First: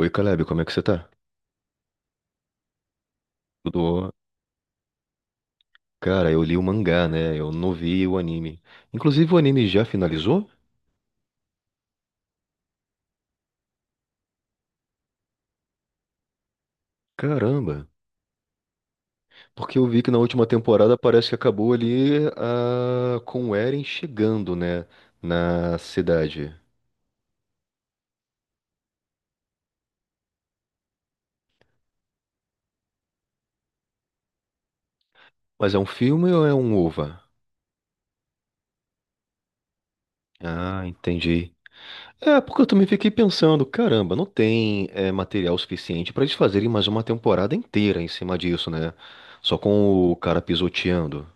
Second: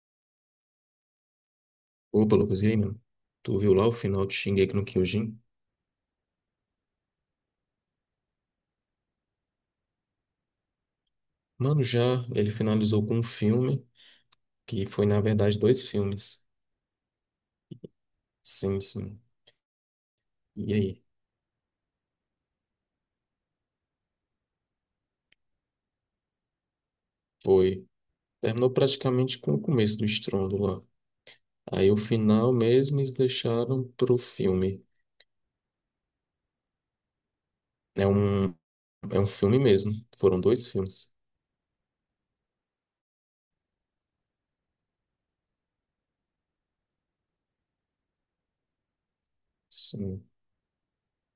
Oi, Caleb, como é que você tá? Opa, Lucas, e aí, mano? Tu viu lá o Tudo... final de Shingeki no Kyojin? Cara, eu li o mangá, né? Eu não vi o anime. Inclusive, o anime já finalizou? Mano, já ele finalizou com um filme, que foi, na verdade, dois filmes. Caramba! Sim, sim. Porque eu vi que na última E temporada aí? parece que acabou ali com o Eren chegando, né? Na cidade. Foi. Terminou praticamente com o começo do estrondo lá. Aí o final mesmo eles deixaram pro filme. Mas é um filme ou é um OVA? É um, é um filme mesmo. Foram dois Ah, filmes. entendi. É, porque eu também fiquei pensando, caramba, não tem material suficiente pra eles fazerem mais uma temporada inteira em cima disso, né? Só com o Sim. cara pisoteando.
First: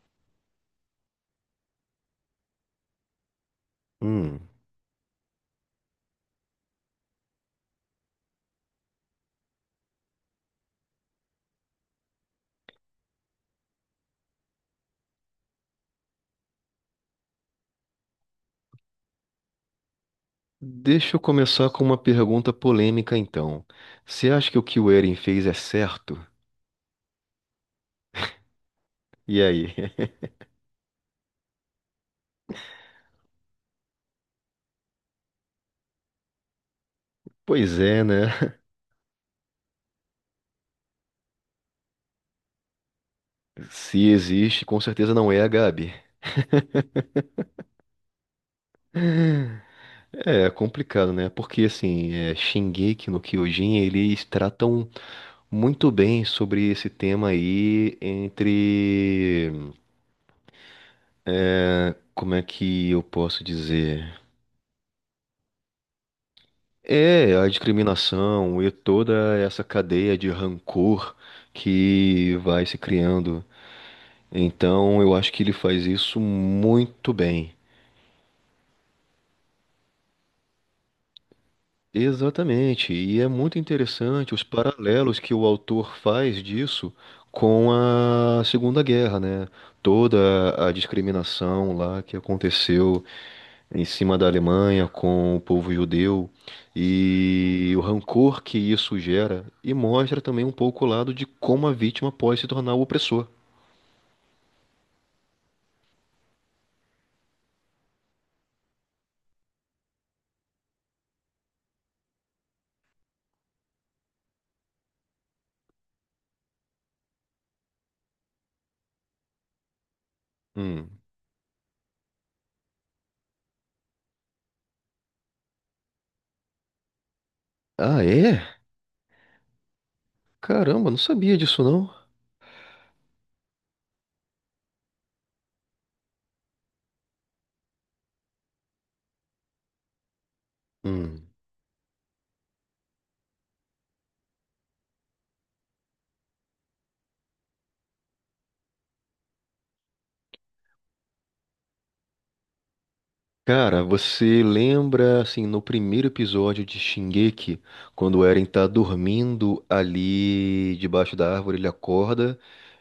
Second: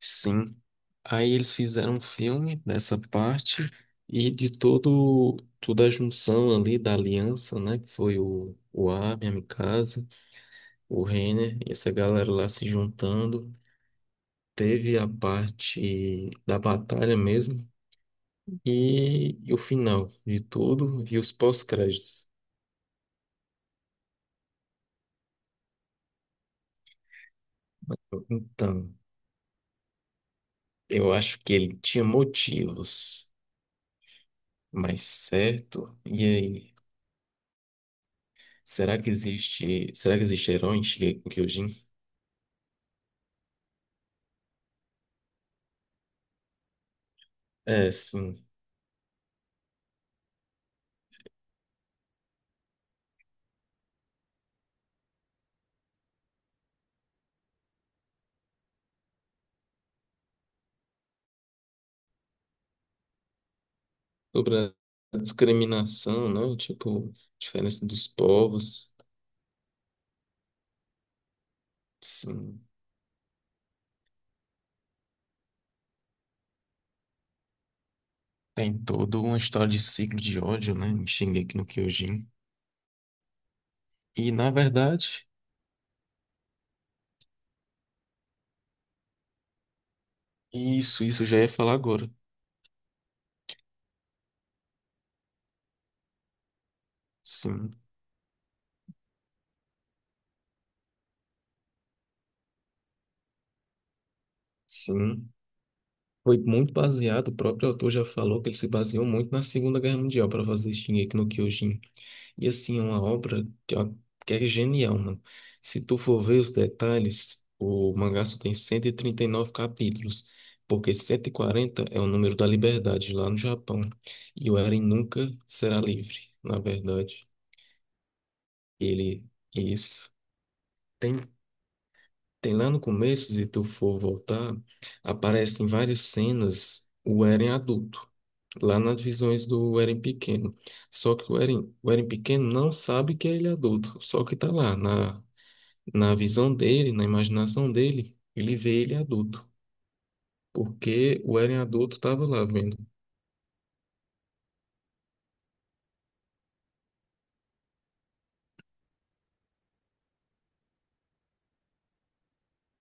Sim. Aí eles fizeram um filme dessa parte e Hum. de todo toda a junção ali da aliança, né? Que foi o Armin, a Mikasa, o Reiner e essa galera lá se juntando. Teve a parte da batalha mesmo e o final de tudo Deixa e eu os começar com uma pós-créditos. pergunta polêmica, então. Você acha que o Eren fez é certo? Então, E aí? eu acho que ele tinha motivos, mas certo? E aí? Pois é, né? Será que existe herói em Kyojin? Se existe, com certeza não é a Gabi. É, sim. É é, complicado, né? Porque assim, é, Shingeki no Kyojin, eles tratam muito bem sobre esse tema aí entre, como é que eu posso dizer? Sobre a discriminação, né? Tipo, É, a diferença dos discriminação e povos. toda essa cadeia de rancor que vai Sim. se criando. Então, eu acho que ele faz isso muito bem. Tem toda uma história de ciclo de ódio, né? Em Shingeki no Kyojin. Exatamente, e é muito interessante E, os na paralelos verdade, que o autor faz disso com a Segunda Guerra, né? Toda a isso eu já ia falar discriminação lá agora. que aconteceu em cima da Alemanha com o povo judeu e Sim, o rancor que isso gera, e mostra também um pouco o lado de como a vítima pode se tornar o opressor. sim. Foi muito baseado, o próprio autor já falou que ele se baseou muito na Segunda Guerra Mundial para fazer Shingeki no Kyojin. E assim, é uma obra que, ó, que é genial, mano. Se tu for ver os detalhes, o mangá só tem 139 capítulos, porque Hum. 140 é o número da liberdade lá no Japão. E o Eren nunca será livre, na verdade. Ah, é? Ele, isso. Caramba, não Tem, sabia disso não. tem lá no começo, se tu for voltar, aparecem várias cenas o Eren adulto. Lá nas visões do Eren pequeno. Só Hum. que o Eren pequeno não sabe que ele é adulto. Só que tá lá na, na visão dele, na imaginação dele, ele vê ele adulto, porque o Eren adulto estava lá vendo. Cara, você lembra, assim, no primeiro episódio de Shingeki, quando o Eren tá dormindo ali debaixo da árvore, ele acorda,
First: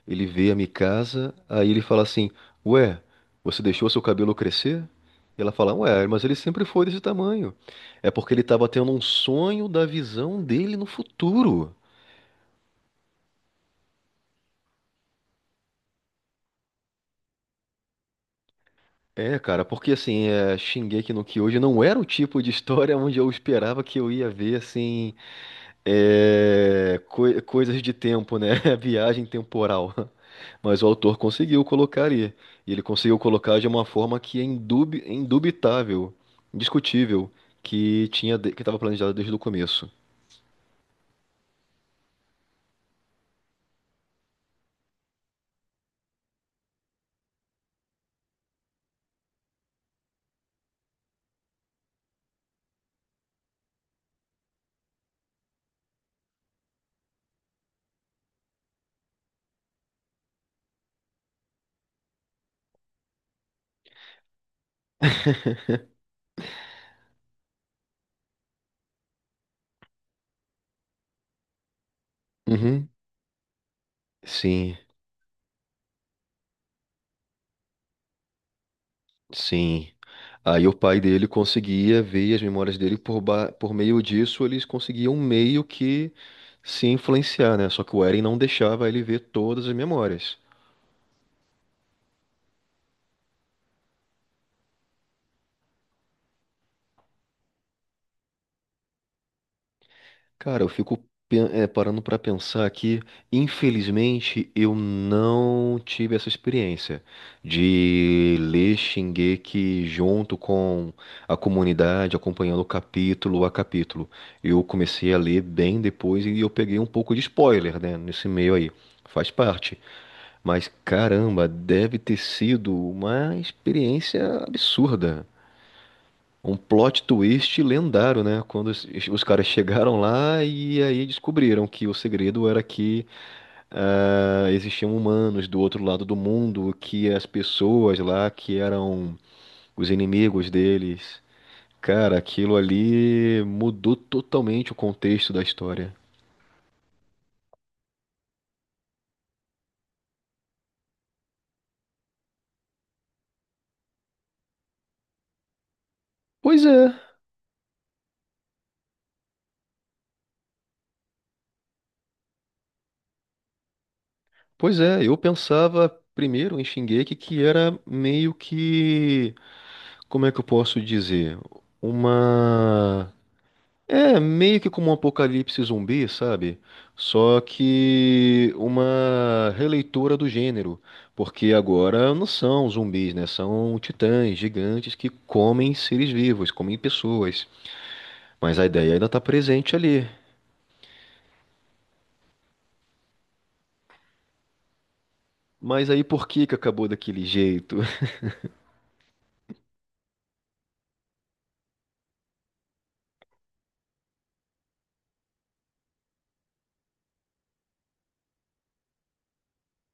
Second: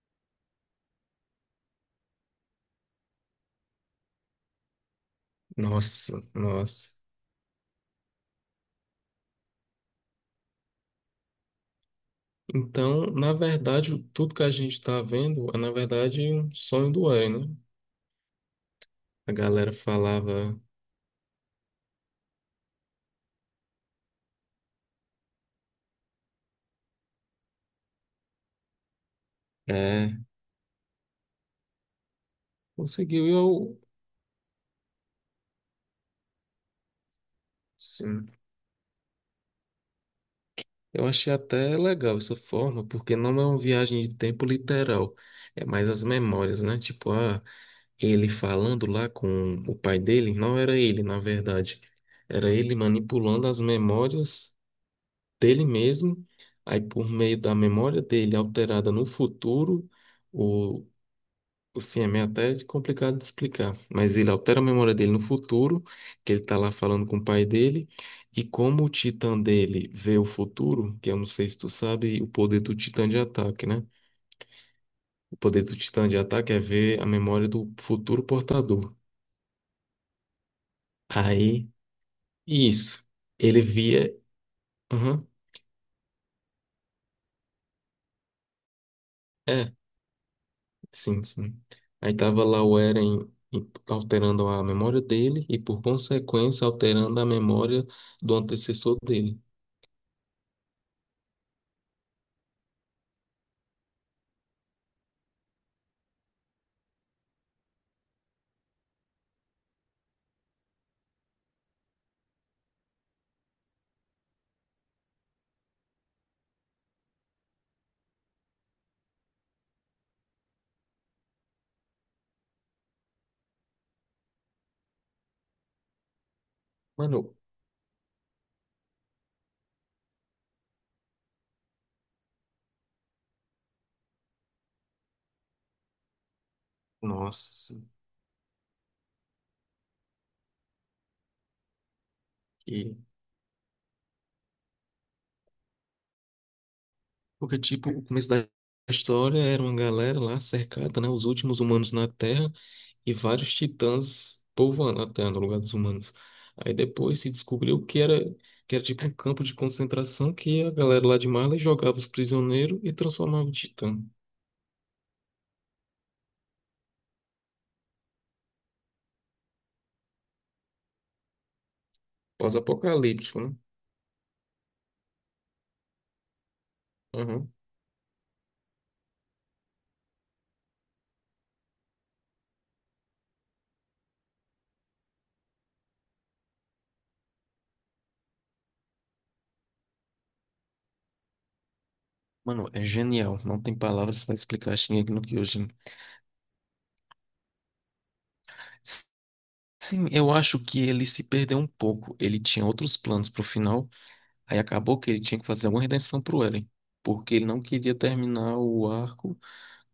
ele vê a Mikasa, aí ele fala assim, Ué, você deixou seu cabelo crescer? E ela fala, Ué, Nossa, mas ele sempre foi nossa. desse tamanho. É porque ele tava tendo um sonho da visão dele no futuro. Então, na verdade, tudo que a gente está vendo é, na verdade, um sonho do Eren, né? A É, cara, galera porque assim, é, falava, Shingeki no Kyojin não era o tipo de história onde eu esperava que eu ia ver, assim. É, coisas de tempo, né? Viagem temporal. é, Mas o autor conseguiu colocar ali. E ele conseguiu conseguiu. E colocar de eu, uma forma que é indubitável, indiscutível, que sim, tinha que estava planejado desde o começo. eu achei até legal essa forma, porque não é uma viagem de tempo literal, é mais as memórias, né? Tipo, ah, ele falando lá com o pai dele, não era ele, na verdade. Era ele manipulando as memórias dele mesmo. Aí, por meio da memória dele alterada no futuro, o. Sim, é meio até complicado de explicar, mas ele altera a memória dele no futuro, que ele tá lá falando com o pai dele, e como o titã dele vê o futuro, que eu não sei se tu sabe, o poder do Uhum. titã de ataque, né? Sim, O poder do titã de ataque é ver a memória do futuro portador. sim. Aí o pai dele Aí conseguia ver as memórias dele isso. por, Ele por meio via. disso, eles conseguiam um Aham. meio que se influenciar, né? Só que o Eren não deixava ele ver todas as É, memórias. sim, sim. Aí tava lá o alterando a memória dele e, por consequência, alterando a memória do antecessor dele. Cara, eu fico parando pra pensar que, infelizmente, eu não tive essa experiência de ler Shingeki junto com a comunidade, acompanhando capítulo a capítulo. Eu comecei a ler bem depois e eu peguei um pouco de spoiler, né, nesse meio aí. Faz parte. Mas caramba, deve ter sido uma experiência absurda. Um plot Mano, twist lendário, né? Quando os caras chegaram lá e aí descobriram que o segredo era que existiam humanos do outro lado do mundo, que as nossa, sim. pessoas lá que eram os inimigos deles. Cara, aquilo E... ali mudou totalmente o contexto da história. porque, tipo, o começo da história era uma galera lá cercada, né? Os últimos humanos na Terra e vários titãs povoando a Terra no lugar dos humanos. Pois Aí é, depois se descobriu que era tipo um campo de concentração que a galera lá de Marley jogava os prisioneiros e transformava em titã. pois é. Eu pensava primeiro em Shingeki que era meio que, como é que eu posso dizer? Uma... Pós-apocalíptico, né? É meio que como um apocalipse zumbi, sabe? Só Uhum. que uma releitura do gênero, porque agora não são zumbis, né? São titãs gigantes que comem seres vivos, comem pessoas. Mas a ideia ainda tá presente ali. Mano, é genial. Não tem palavras para explicar Shingeki no Kyojin. Mas aí por que que acabou daquele jeito? S- Sim, eu acho que ele se perdeu um pouco. Ele tinha outros planos pro final. Aí acabou que ele tinha que fazer uma redenção pro Eren. Porque ele não queria terminar o arco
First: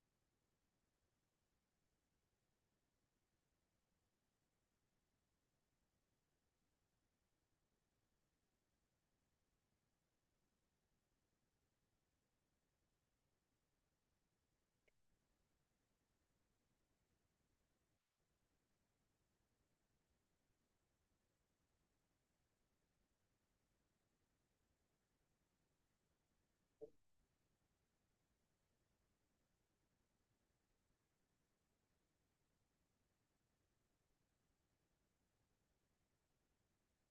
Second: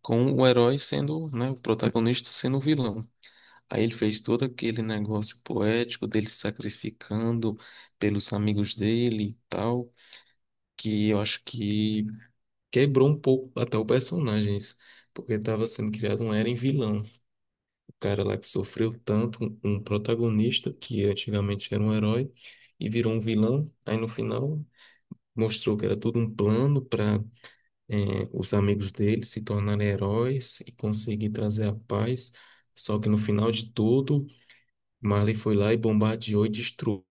com o herói sendo, né, o protagonista sendo o vilão. Aí ele fez todo aquele negócio poético dele se sacrificando pelos amigos dele e tal, que eu acho que quebrou um pouco até o personagem, isso, porque estava sendo criado um Eren vilão. O cara lá que sofreu tanto, um protagonista que antigamente era um herói e virou um vilão. Aí no final mostrou que era tudo um plano para os amigos dele se tornarem heróis e conseguir trazer a paz. Só que no final de tudo Marley foi lá e bombardeou e destruiu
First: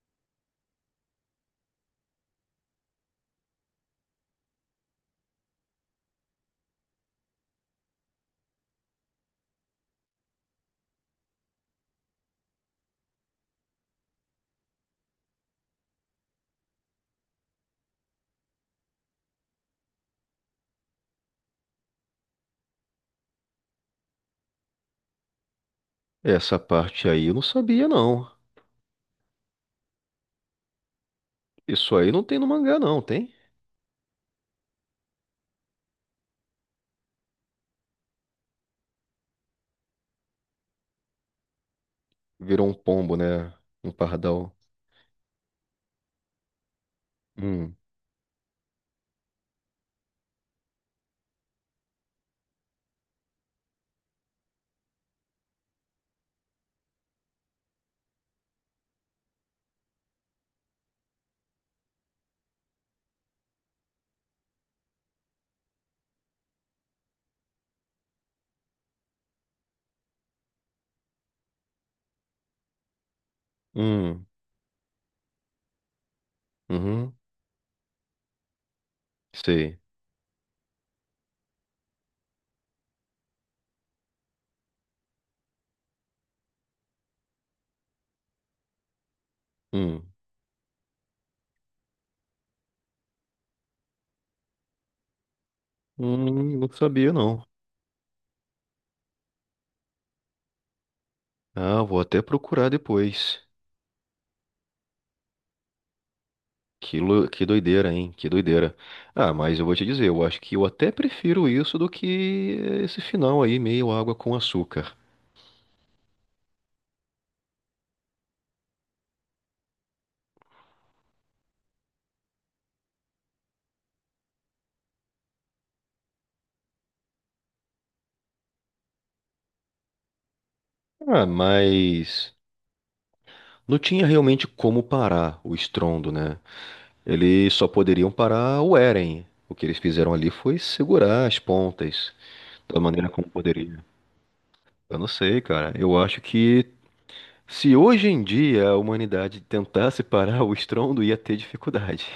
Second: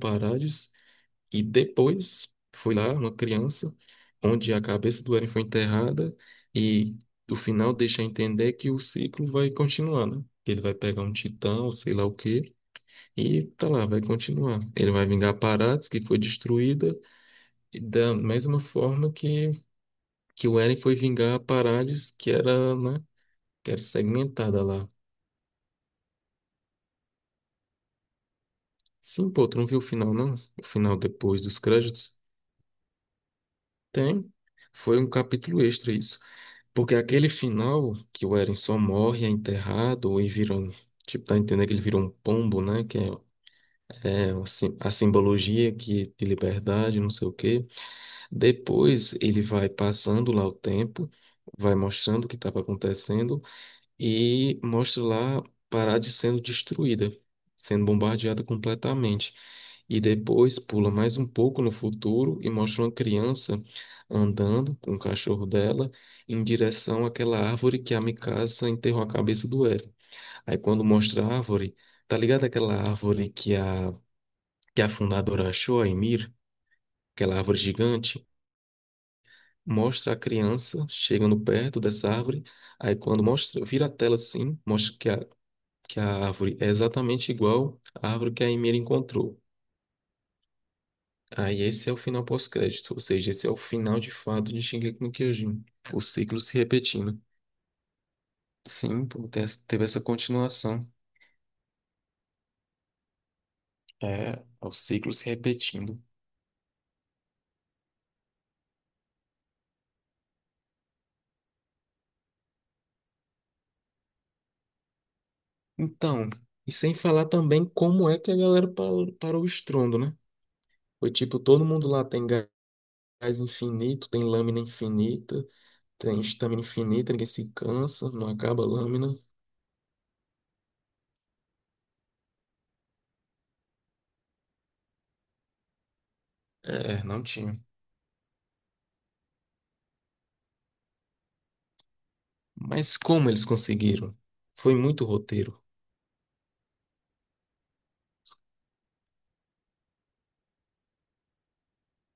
Paradis. E depois foi lá uma criança, onde a cabeça do Eren foi enterrada. E no final deixa entender que o ciclo vai continuar, né? Que ele vai pegar um titã, ou sei lá o quê, e tá lá, vai continuar. Ele vai vingar Paradis, que foi destruída, e da mesma forma que o Eren foi vingar Paradis, que era, né? Que era segmentada lá. Essa parte aí eu não sabia, não. Sim, pô, tu não viu o final, não? O final depois dos Isso aí créditos? não tem no mangá, não, tem? Tem. Foi um capítulo extra isso. Porque aquele final, que o Eren só morre, é enterrado e vira um. Tipo, tá entendendo que ele virou um pombo, Virou um né? Que pombo, né? Um é, é pardal. assim, a simbologia que de liberdade, não sei o quê. Hum, Depois ele vai passando lá o tempo, vai mostrando o que estava acontecendo e mostra lá Parade sendo destruída, sendo bombardeada completamente. E depois pula mais um pouco no futuro e mostra uma criança andando com o cachorro dela em direção àquela árvore que a Mikasa enterrou a cabeça do Eren. Aí quando mostra a árvore, tá ligado aquela árvore hum, que a fundadora achou, a Emir, uhum, aquela árvore gigante? sei. Mostra a criança chegando perto dessa árvore. Aí quando mostra, vira a tela assim, mostra que a árvore é exatamente igual à árvore que a Emira encontrou. Hum, Aí esse é o final pós-crédito, ou seja, esse é o final de fato de Shingeki no Kyojin, o ciclo se não sabia, repetindo. não. Sim, pô, teve essa continuação, Ah, vou até procurar depois. é, é o ciclo se repetindo. Que, que doideira, hein? Que doideira. Ah, mas eu vou te dizer, eu acho que eu até prefiro isso do que esse final aí, meio água com açúcar. Então, e sem falar também como é que a galera parou o estrondo, né? Foi tipo, todo mundo lá tem gás infinito, tem lâmina infinita, tem estamina infinita, ninguém se cansa, não acaba a lâmina. Ah, mas não tinha realmente como parar o estrondo, né? É, não Eles tinha. só poderiam parar o Eren. O que eles fizeram ali foi segurar as pontas da Mas maneira como como eles poderia. conseguiram? Foi Eu muito não sei, roteiro. cara. Eu acho que se hoje em dia a humanidade tentasse parar o estrondo, ia ter dificuldade.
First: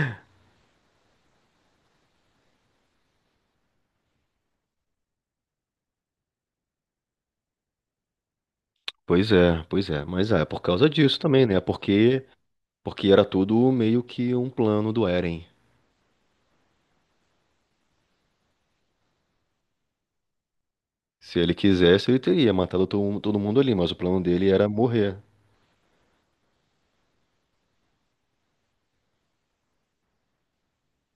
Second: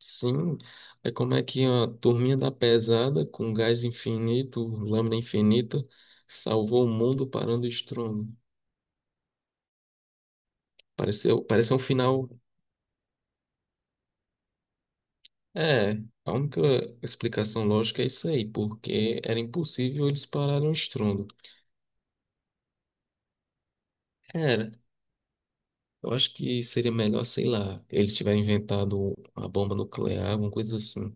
Sim, é como é que a turminha da pesada, com gás infinito, lâmina infinita, salvou o mundo parando o estrondo. Pois é, pois é. Mas é por causa disso também, né? Pareceu um Porque, final. porque era tudo meio que um plano do Eren. É, a única explicação lógica é isso aí, porque era impossível eles pararem o estrondo. Se ele quisesse, ele teria matado todo mundo ali, mas o plano dele era Era. morrer. Eu acho que seria melhor, sei lá, eles tiverem inventado uma bomba nuclear, alguma coisa assim.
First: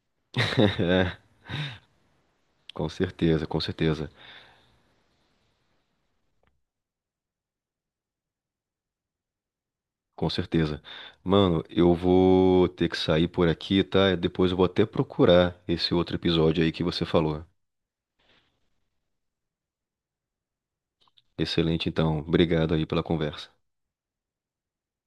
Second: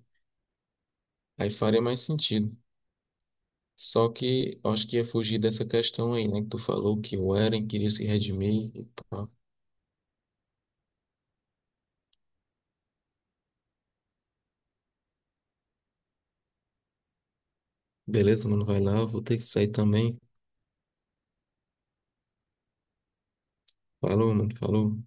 É, Aí faria mais sentido. com certeza, com Só certeza, que eu acho que ia fugir dessa questão aí, né? Que tu falou que o Eren queria se redimir e pá. com certeza. Mano, eu vou ter que sair por aqui, tá? Depois eu vou até procurar esse outro episódio aí que você falou. Beleza, mano, vai lá, vou ter que sair também. Excelente, então. Obrigado aí pela conversa. Falou, mano, falou.